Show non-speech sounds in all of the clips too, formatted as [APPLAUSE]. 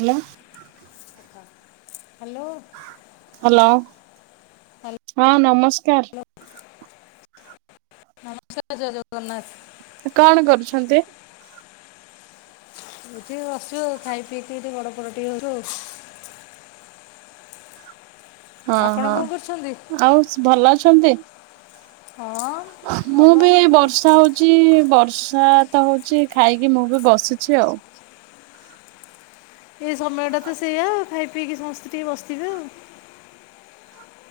Hello. Hello. Hello hello ହଁ ନମସ୍କାର। ନମସ୍କାର ଜୟ ଜଗନ୍ନାଥ। କଣ କରୁଛନ୍ତି? ଏଇଠି ବସିଚୁ ଆଉ ଖାଇ ପିଇକି ଟିକେ ଗଡ ପଡ ଟିକେ ହଉଚୁ ଆଉ। ହଁ ଆପଣ କଣ କରୁଛନ୍ତି ହଁ ଆଉ ଭଲ ଅଛନ୍ତି? ହଁ। ମୁଁ ଭଲ ବି ମନ୍ଦ ବର୍ଷା ହଉଛ ହଉଚି ବର୍ଷା ତ ହଉଚି ଖାଇକି ମୁଁ ବି ବସିଛି ଆଉ। ଏଇ ସମୟ ଟା ତ ସେଇୟଆ ଖାଇ ପିଇକି ସମସ୍ତେ ଟିକେ ବସିଥିବେ ଆଉ।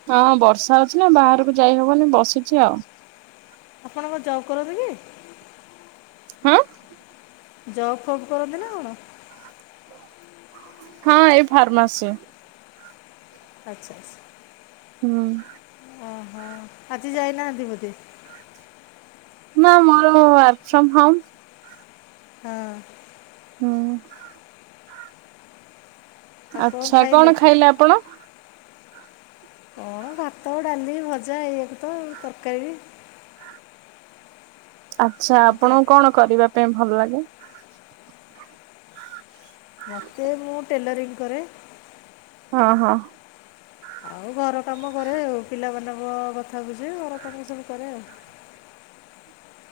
ହଁ ବର୍ଷା ହଉଚି ନା ବାହାରକୁ ଯାଇହବନି ବସିଚି ଆଉ। ଆପଣଙ୍କକଣ ଜବ କରନ୍ତି କି? ହାଁ? ଜବ୍ ଫବ୍ କରନ୍ତି ନା କଣ? ହଁ ଏଇ ଫାର୍ମାସି। ଆଚ୍ଛା ଆଚ୍ଛା। ହୁଁ। ଓହୋ ଆଜି ଯାଇନାହାନ୍ତି ବୋଧେ? ନା ମୋର ୱାର୍କ ଫ୍ରମ୍ ହୋମ। ହଁ। ହୁଁ। ଆଚ୍ଛା କଣ ଖାଇଲେ ଆପଣ? ହଁ ଭାତ ଡାଲି ଭଜା ଏଇଆକୁ ତ ତରକାରୀ। ଆଚ୍ଛା ଏମିତିଆ ଆପଣଙ୍କୁ କଣ କରିବା ପାଇଁ ଭଲ ଲାଗେ? ମୋତେ ମୁଁ ଟେଲରିଂ କରେ। ହଁ ହଁ। ଆଉ ଘର କାମ କରେ ଆଉ ପିଲାମାନଙ୍କ କଥା ବୁଝେ ଘର କାମ ସବୁ କରେ ଆଉ।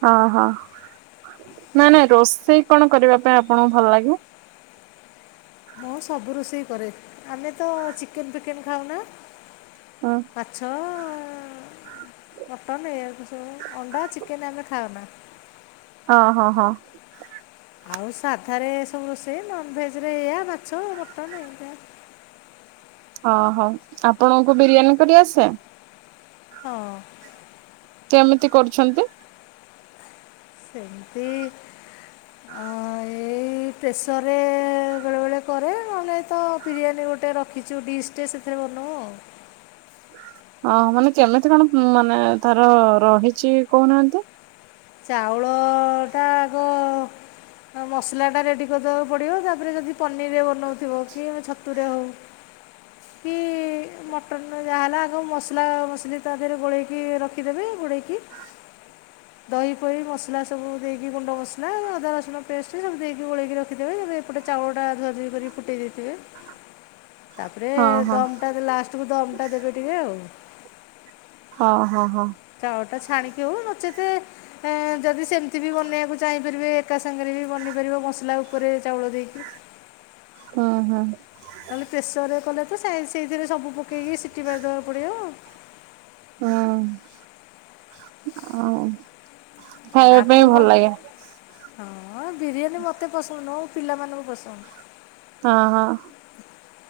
ଅ ହଁ ନାଇଁ ନାଇଁ ରୋଷେଇ କଣ କରିବା ପାଇଁ ଆପଣଙ୍କୁ ଭଲ ଲାଗେ? ମୁଁ ସବୁ ରୋଷେଇ କରେ, ଆମେ ତ ଚିକେନ ଫିକେନ୍ ଖାଉନା। ହଁ। ମାଛ, ମଟନ୍ ଏୟା କୁ ସବୁ ଅଣ୍ଡା, ଚିକେନ୍ ଆମେ ଖାଉନା। ଅ ହଁ ହଁ। ଆଉ ସାଧାରେ ସବୁ ରୋଷେଇ, ନନ ଭେଜ ରେ ଏୟା ମାଛ ମଟନ ଏମତିଆ। ଓହୋ ଆପଣଙ୍କୁ ବିରିୟାନୀ କରି ଆସେ? ହଁ। କେମିତି କରୁଛନ୍ତି? କେମତି ଏଇ ପ୍ରେସରରେ ବେଳେବେଳେ କରେ, ନହେଲେ ତ ବିରିୟାନୀ ଗୋଟେ ରଖ ଛୁ ଡିସ୍ ଟେ ସେଥିରେ ବନଉ ଆଉ। ଓ ମାନେ କେମିତି କଣ ମାନେ ତାର ରହିଛି କହୁନାହାନ୍ତି। ଚାଉଳଟା ଆଗ ଆଉ ମସଲାଟା ରେଡ଼ି କରିଦେବାକୁ ପଡ଼ିବ, ତାପରେ ଯଦି ପନିରରେ ବନାଉଥିବ କି ଆମ ଛତୁରେ ହେଉ। କି ମଟନ୍ ଯାହା ହେଲା, ଆଗକୁ ମସଲା ମସଲି ତା ଦେହରେ ଗୋଳେଇକି ରଖିଦେବି ଗୋଳେଇକି ଦହି ପହି ମସଲା ସବୁ ଦେଇକି ଗୁଣ୍ଡ ମସଲା ଅଦା ରସୁଣ ପେଷ୍ଟ ସବୁ ଦେଇକି ଗୋଲେଇକି ରଖିଦେବେ ଏବେ ଏପଟେ ଚାଉଳ ଟା ଧୁଆଧୁଇ କରିକି ଫୁଟେଇ ଦେଇଥିବେ। ତାପରେ ହଁ ହଁ ଦମଟା ଦେଲା ଲାଷ୍ଟକୁ ଦମ ଟା ଦେବେ ଟିକେ ଆଉ। ହଁ ହଁ ହଁ। ଚାଉଳ ଟା ଛାଣିକି ହଉ ନଚେତ ଯଦି ସେମିତି ବି ବନେଇବାକୁ ଚାହିଁପାରିବେ ଏକା ସାଙ୍ଗରେ ବି ବନେଇ ପାରିବ ମସଲା ଉପରେ ଚାଉଳ ଦେଇକି। ହଁ ହଁ। ନହେଲେ ପ୍ରେସର ରେ କଲେ ତ ସେଇଥିରେ ସବୁ ପକେଇକି ସିଟି ମାରିଦବାକୁ ପଡ଼ିବ ଆଉ। ହୁଁ ଆ ଖାଇବା ପାଇଁ ଆପଣଙ୍କ ଭଲ ଲାଗେ। ହଁ ବିରିୟାନୀ ମୋତେ ପସନ୍ଦ ନୁହଁ, ମୋ ପିଲାମାନଙ୍କୁ ପସନ୍ଦ। ହଁ ହଁ।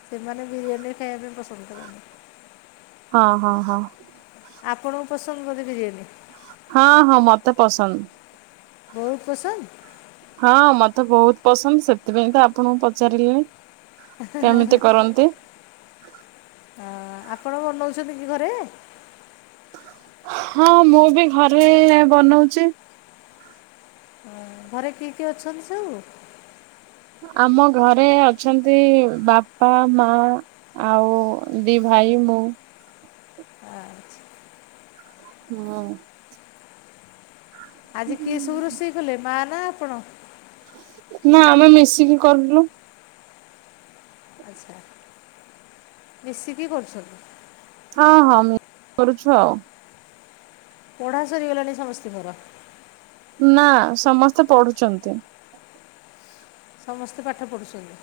ସେମାନେ ବିରିୟାନୀ ଖାଇବା ପାଇଁ ପସନ୍ଦ କରନ୍ତି। ହଁ ହଁ ହଁ। ଆପଣଙ୍କୁ ପସନ୍ଦ ବୋଧେ ବିରିୟାନୀ? ହଁ ହଁ ମତେ ପସନ୍ଦ। ବହୁତ ପସନ୍ଦ? ହଁ ମତେ ବହୁତ ପସନ୍ଦ ସେଥିପାଇଁ ତ ଆପଣଙ୍କୁ ପଚାରଲି। ଆପଣ ବନଉଛନ୍ତି କି ଘରେ? ହଁ ମୁଁ ବି ଘରେ ବନଉଛି। ଘରେ କିଏ କିଏ ଅଛନ୍ତି ସବୁ? ଆମ ଘରେ ଅଛନ୍ତି ବାପା ମା ଆଉ ଦି ଭାଇ ମୁଁ। ଆଛା। ହଁ। ଆଜି କିଏ ସବୁ ରୋଷେଇ କଲେ ମା ନା ଆପଣ? ନା ଆମେ ମିଶିକି କଲୁ। ଆଛା, ମିଶିକି କରୁଛନ୍ତି। ହଁ ହଁ ମି କରୁଛୁ ଆଉ। ପଢା ସରିଗଲାଣି ସମସ୍ତିଙ୍କର? ନା ସମସ୍ତେ ପଢୁଛନ୍ତି। ସମସ୍ତେ ପାଠ ପଢ଼ୁଛନ୍ତି?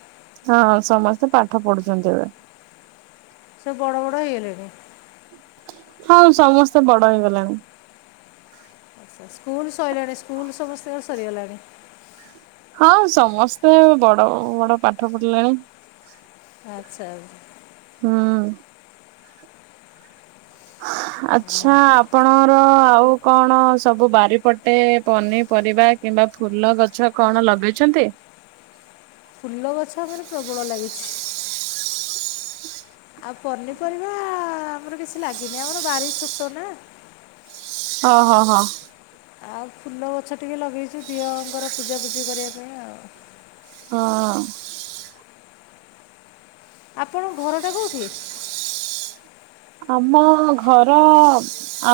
ହଁ ସମସ୍ତେ ପାଠ ପଢୁଛନ୍ତି ଏ। ସେ ବଡ଼ ବଡ଼ ହେଇଗଲେଣି? ହଁ ସମସ୍ତେ ବଡ ହେଇଗଲାଣି। ତ ସ୍କୁଲ ସଇଲାଣି ସ୍କୁଲ ସମସ୍ତଙ୍କ ସରିଗଲାଣି। ହଁ ସମସ୍ତେ ବଡ ବଡ ପାଠ ପଢିଲେଣି। ଆଚ୍ଛା। ହୁଁ। ଆଛା ଆପଣ ଆଉ କଣ ସବୁ ବାରିପଟେ ପନିପରିବା କିମ୍ବା ଫୁଲଗଛ କଣ ଲଗେଇଛନ୍ତି? ଫୁଲ ଗଛ ଆମର ପ୍ରବଳ ଲାଗିଛି। ଆଉ ପନିପରିବା ଆମର କିଛି ଲାଗିନି ଆମର ବାରି ଛୋଟ ନା। ଅ ହ ହ। ଆଉ ଫୁଲ ଗଛ ଟିକେ ଲଗେଇଛୁ ଦିଅଙ୍କର ପୂଜାପୂଜି କରିବା ପାଇଁ ଆଉ ହଁ। ଆପଣଙ୍କ ଘରଟା କୋଉଠି? ଆମ ଘର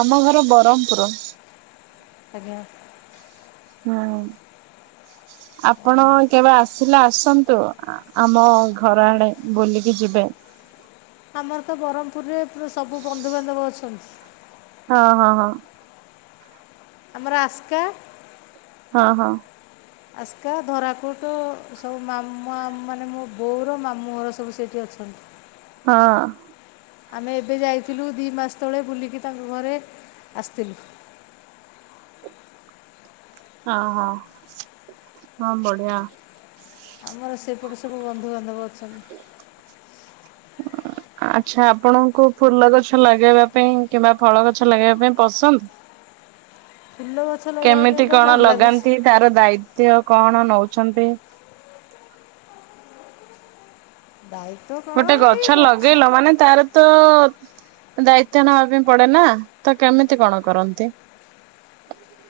ଆମ ଘର ବରମପୁର। ଆଜ୍ଞା। ହଁ। ହ [INAUDIBLE] ଆପଣ କେବେ ଆସିଲେ ଆସନ୍ତୁ ଆମ ଘରଆଡେ ବୁଲିକି ଯିବେ? ଆମର ତ ବରମପୁରରେ ସବୁ ବନ୍ଧୁବାନ୍ଧବ ଅଛନ୍ତି। ହଁ ହଁ ହଁ। ଆମର ଆସ୍କା। ହଁ ହଁ। ଆସ୍କା ଧରାକୁଟ ସବୁ ମାମା ମାନେ ମୋ ବୋଉର ମାମୁଁ ଘର ସବୁ ସେଇଠି ଅଛନ୍ତି। [INAUDIBLE] ହଁ। ଆମେ ଏବେ ଯାଇଥିଲୁ ଦି ମାସ ତଳେ ବୁଲିକି ତାଙ୍କ ଘରେ ଆସିଥିଲୁ। ହଁ ହଁ ବଢିଆ। ଆମର ସେପଟେ ସବୁ ବନ୍ଧୁବାନ୍ଧବ ଅଛନ୍ତି। ଆଚ୍ଛା ଆପଣଙ୍କୁ ଫୁଲଗଛ ଲଗେଇବା ପାଇଁ କିମ୍ବା ଫଳଗଛ ଲଗେଇବା ପାଇଁ ପସନ୍ଦ? ଫୁଲ ଲଗାଇବା କେମିତି ପାଇଁ ତ କଣ ଭଲ ଲାଗୁଛି ଲଗାନ୍ତି ତାର ଦାୟିତ୍ୱ କଣ ନଉଛନ୍ତି? ଦାୟିତ୍ବ। ଗୋଟେ ଗଛ ଲଗେଇଲ ମାନେ ତାର ତ ଦାୟିତ୍ବ ନେବା ପାଇଁ ପଡେନା ତ କେମିତି କଣ କରନ୍ତି?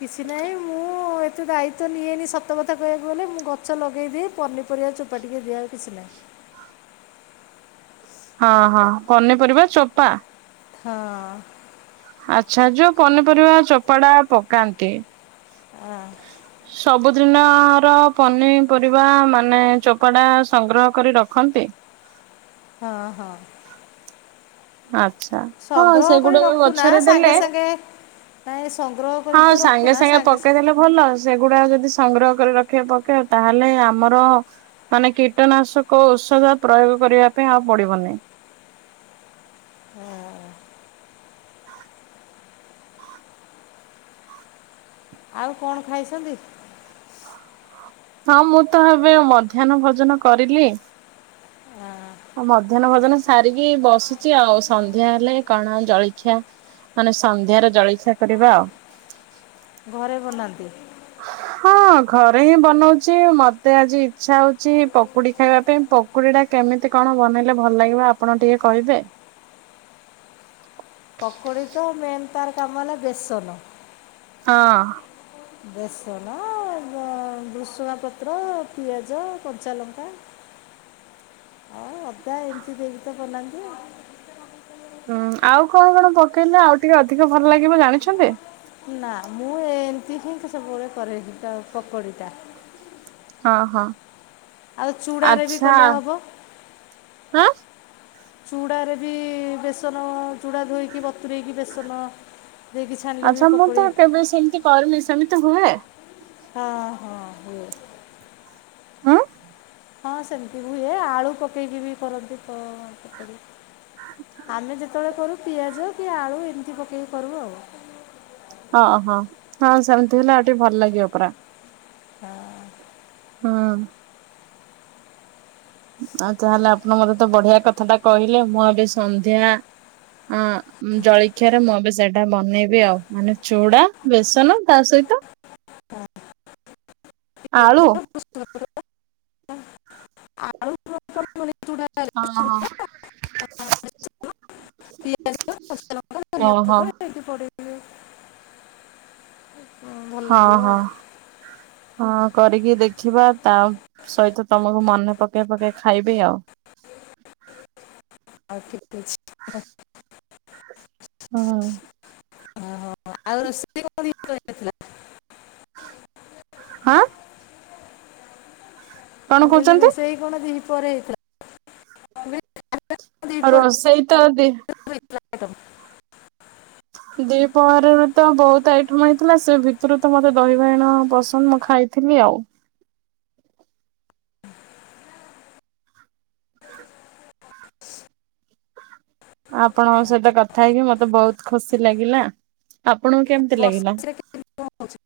କିଛି ନାହିଁ ମୁଁ ଏତେ ଦାୟିତ୍ୱ ନିଏନି ସତ କଥା କହିବାକୁ ଗଲେ ମୁଁ ଗଛ ଲଗେଇଦିଏ ପନିପରିବା ଚୋ ଚୋପା ଟିକେ ଦିଆହୁଏ କିଛିନାହିଁ। ହଁ ହଁ ପନିପରିବା ଚୋପା। ହଁ। ଆଛା ଯୋଉ ପନିପରିବା ଚୋପାଟା ପକାନ୍ତି। ଆଁ। ସବୁଦିନର ପନିପରିବା ମାନେ ଚୋପାଟା ସଂଗ୍ରହ କରି ରଖନ୍ତି। ହଁ ହଁ। ଆଚ୍ଛା ହଁ ସଂଗ୍ରହ କରି ସେଗୁଡାକ ରଖୁନା ଗଛରେ ଦେଲେ ସାଙ୍ଗେ ସାଙ୍ଗେ ନାଇଁ ସଂଗ୍ରହ ହଁ କରିତ ସାଙ୍ଗେ ରଖୁନା ସାଙ୍ଗେ ସାଙ୍ଗ୍ ପକେଇଦେଲେ ଭଲ ସେଗୁଡା ଯଦି ସଂଗ୍ରହ କରି ରଖିବା ପକେଇ ତାହେଲେ ଆମର ମାନେ କୀଟନାଶକ ଔଷଧ ପ୍ରୟୋଗ କରିବା ପାଇଁ ଆଉ ପଡିବନି। ହ [INAUDIBLE] ଆଉ କଣ ଖାଇଛନ୍ତି? ହଁ ମୁଁ ତ ଏବେ ମଧ୍ୟାହ୍ନ ଭୋଜନ କରିଲି। ଆ, ମୁଁ ମଧ୍ୟାହ୍ନ ଭୋଜନ ସାରିକି ବସିଚି ଆଉ ସନ୍ଧ୍ୟା ହେଲେ କଣ ଜଳଖିଆ ମାନେ ସନ୍ଧ୍ୟାର ଜଳିଖିଆ କରିବା ଆଉ। ଘରେ ବନାନ୍ତି? ହଁ ଘରେ ହିଁ ବନଉଛି ମତେ ଆଜି ଇଚ୍ଛା ହଉଛି ପକୁଡ଼ି ଖାଇବା ପାଇଁ ପ ପକୁଡ଼ି ଟା କେମିତି କଣ ବନେଇଲେ ଭଲ ଲାଗିବ ଆପଣ ଟିକେ କହିବେ? ପକୁଡ଼ି ତ ମେନ୍ ତାର କାମ ହେଲା ବେସନ। ହଁ। ବେସନ ବ ବୃଷୁଙ୍ଗା ପତ୍ର, ପିଆଜ, କଞ୍ଚାଲଙ୍କା ପ୍ରାୟେ ଏମିତି ଦେଇକି ତ ବନାନ୍ତି ଆଉ। ହୁଁ ଆଉ କଣ କଣ ପକେଇଲେ ଆଉ ଟିକେ ଅଧିକ ଭଲ ଲାଗିବ ଜାଣିଛନ୍ତି? ନା ମୁଁ ଏମିତି ହିଁ ସବୁବେଳେ କରେ ବି ତ ପକୋଡ଼ିଟା। ହଁ ହଁ ଆଉ ଚୂଡ଼ାରେ ବି ଆଚ୍ଛା କଲେ ହବ ଆଁ। ଚୁଡ଼ାରେ ବି ବେସନ ଚୁଡ଼ା ଧୋଇକି ବତୁରେଇକି ବେସନ ଦେଇକି ଛାଣିଲେ ବି ଆଚ୍ଛା ମୁଁ ପକୋଡ଼ି ତ କେବେ ସେମିତି କରିନି ସେମିତି ହୁଏ? ହଁ ହଁ ହୁଏ। ଆଁ। ହଁ ସେମିତି ହୁଏ ଆଳୁ ପକେଇକି ବି କରନ୍ତି ପ ପକୁଡ଼ି। ଆମେ ଯେତେବେଳେ କରୁ ପିଆଜ କି ଆଳୁ ଏମିତି ପକେଇକି କରୁ ଆଉ। ଓହୋ ହଁ ସେମତି ହେଲେ ଆଉ ଟିକେ ଭଲଲାଗିବ ପରା। ହଁ। ହୁଁ। ଆଉ ତାହେଲେ ଆପଣ ମତେ ତ ବଢିଆ କଥାଟା କହିଲେ ମୁଁ ଏବେ ସନ୍ଧ୍ୟା ଅଁ ଜଳଖିଆରେ ମୁଁ ଏବେ ସେଇଟା ବନେଇବି ଆଉ ମାନେ ଚୁଡା, ବେସନ, ତା ସହିତ ଆଳୁ। [UNINTELLIGIBLE] [UNINTELLIGIBLE] ଚୁଡ଼ା ଚୁଡ଼ା ହଁ। ପିଆଜ ଓହୋ। କିଛି ପଡ଼ି ଭଲ ହଁ ଲାଗିବ ହଁ। ହଁ କରିକି ଦେଖିବା ତା ସହିତ ତମକୁ ମନେ ପକେଇ ପକେଇ ଖାଇବି ଆଉ। ଆ ଠିକ୍ ଅଛି। ହୁଁ। ଓହୋ ଆଉ ରୋଷେଇ କଣ ହା କଣ ମୁଁ କହଲି କହୁଛନ୍ତି? ରୋଷେଇ କଣ ଦିହିପହରେ ହେଇଥିଲା? ମୁଁ କହିଲି ଖାଇବା କ'ଣ ଆଉ ଦ୍ୱିପହରେ ରୋଷେଇ ତ ଦି [UNINTELLIGIBLE] ଦିପହରରେ ତ ବୋହୁତ ଆଇଟମ୍ ହେଇଥିଲା ସେ ଭିତରୁ ତ ମତେ ଦହି ବାଇଗଣ ପସନ୍ଦ ମୁଁ ଖାଇ ଥିଲି ଆଉ। ଆପଣଙ୍କ ସହିତ କଥା ହେଇକି ମତେ ବୋହୁତ ଖୁସି ଲାଗିଲା ଆପଣଙ୍କୁ କେମତି ଲାଗିଲା? ବର୍ଷାରେ [UNINTELLIGIBLE]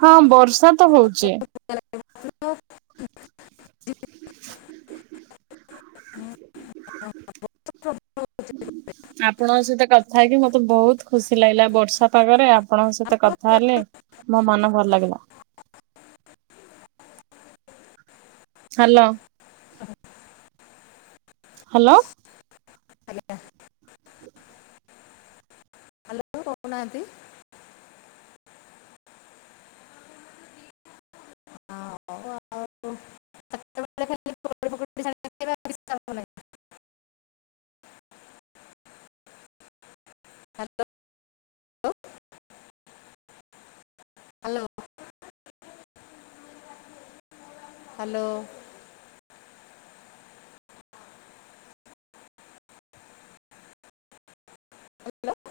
ହଁ ବର୍ଷା ତ ହୋଉଚି। [UNINTELLIGIBLE] ପ୍ରବଳ ଆପଣଙ୍କ ସହିତ କଥା ହେଇକି ମତେ ବୋହୁତ ଖୁସି ଲାଗିଲା ବର୍ଷା ପାଗରେ ଆପଣଙ୍କ ସହିତ କଥା ଗରମ, ହେଲେ ମୋ ମନ ଭଲ ଲାଗିଲା। ହ୍ୟାଲୋ। ହାଲୋ। ଆଜ୍ଞା କି କହୁନାହାନ୍ତି? [UNINTELLIGIBLE] [UNINTELLIGIBLE] [UNINTELLIGIBLE] ହା ଲୋ। ହାଲୋ। ହାଲୋ। ହା ଲୋ।